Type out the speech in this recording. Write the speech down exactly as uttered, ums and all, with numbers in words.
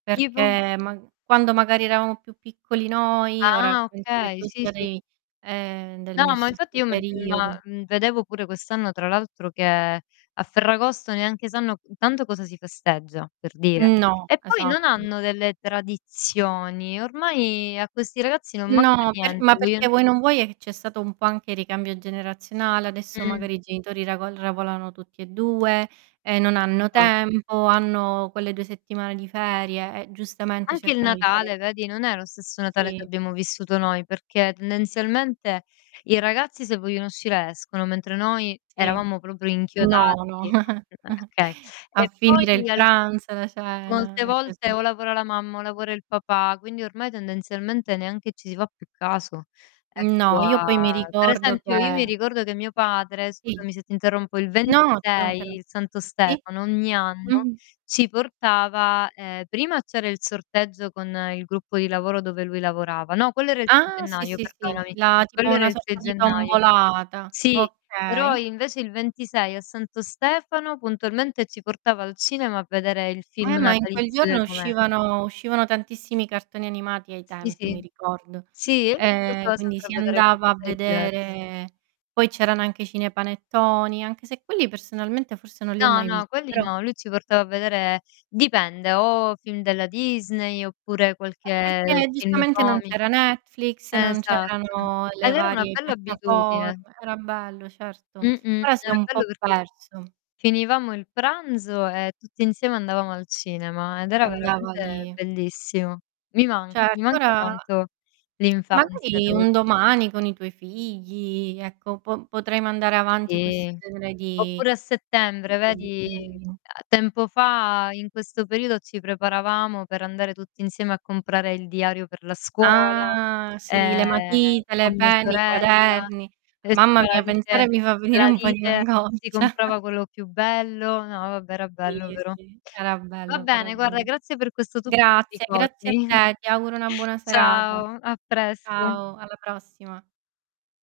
ipo? Perché ma quando magari eravamo più piccoli noi, ora Ah, penso che okay, tu sì, sia sì. dei ehm, del mio No ma infatti stesso io [unintelligible] periodo. vedevo pure quest'anno tra l'altro che, a Ferragosto neanche sanno, intanto cosa si festeggia, per dire. No, E poi non esatto. hanno delle tradizioni, ormai a questi ragazzi non manca No, per ma niente, vien perché vuoi non vuoi, è che c'è stato un po' anche ricambio generazionale. Adesso Mh. magari i genitori ravo ravolano tutti e due, e non hanno [unintelligible] tempo, hanno quelle due settimane di ferie e giustamente Anche il cercano di fare Natale vedi, non è lo stesso Natale che Sì. abbiamo vissuto noi, perché tendenzialmente i ragazzi se vogliono uscire escono, mentre noi Sì, eravamo proprio no, no. inchiodati a [unintelligible] okay. A E finire poi il al pranzo, la Molte cena. È volte, così. o lavora la mamma o lavora il papà, quindi ormai tendenzialmente neanche ci si fa più caso, ecco No, io a poi mi per ricordo esempio, io mi che ricordo che mio padre, Sì. scusami se ti interrompo, il No, ci ventisei, manchere il Santo sì. Stefano, ogni anno Mh-mh. ci portava, ehm, prima c'era il sorteggio con il gruppo di lavoro dove lui lavorava no, quello era il sei Ah, sì, gennaio sì, sì, perdonami. la tipo Quello era una il sei sorta di gennaio. tombolata. Sì, però Okay. invece il ventisei, a Santo Stefano, puntualmente, ci portava al cinema a vedere il Eh film ma in quel natalizio giorno del momen uscivano uscivano tantissimi cartoni animati ai Sì, tempi, mi sì. ricordo. Sì e lui ci Ehm, portava quindi sempre a si vedere andava a qualcosa di divers vedere poi c'erano anche i cinepanettoni, anche se quelli personalmente forse non li ho No, mai no, visti, quelli però no, lui ci portava a vedere dipende o film della Disney, oppure Eh qualche perché, film giustamente, non comi c'era Netflix, non esatto c'erano le ed era una varie bella abitudine. piattaforme era bello, certo. Mh-mh. Ora si Era è un bello po' perché perso. finivamo il pranzo e tutti insieme andavamo al cinema, ed E era andava lì. veramente bellissimo. Mi manca, mi Certo manca ora tanto l'infanzia, magari devo un dire. domani, con i tuoi figli, ecco, po potrai mandare avanti questo Sì. genere Oppure a settembre, vedi, fabbisogno. a tempo fa in questo periodo, ci preparavamo per andare tutti insieme a comprare il diario per la scuola, Ah, sì! Le ehm, matite, le con mia penne, i sorella, quaderni. e Mamma c'era la mia, lite pensare mi fa venire la un po' di lite angoscia. si comprava quello più bello, no vabbè era bello Sì, però. sì, era Va bello, però è bene, guarda vero. grazie per questo tuffo di Grazie, grazie a ricordi. te. Ti auguro una buona serata. Ciao a presto. Ciao, alla prossima.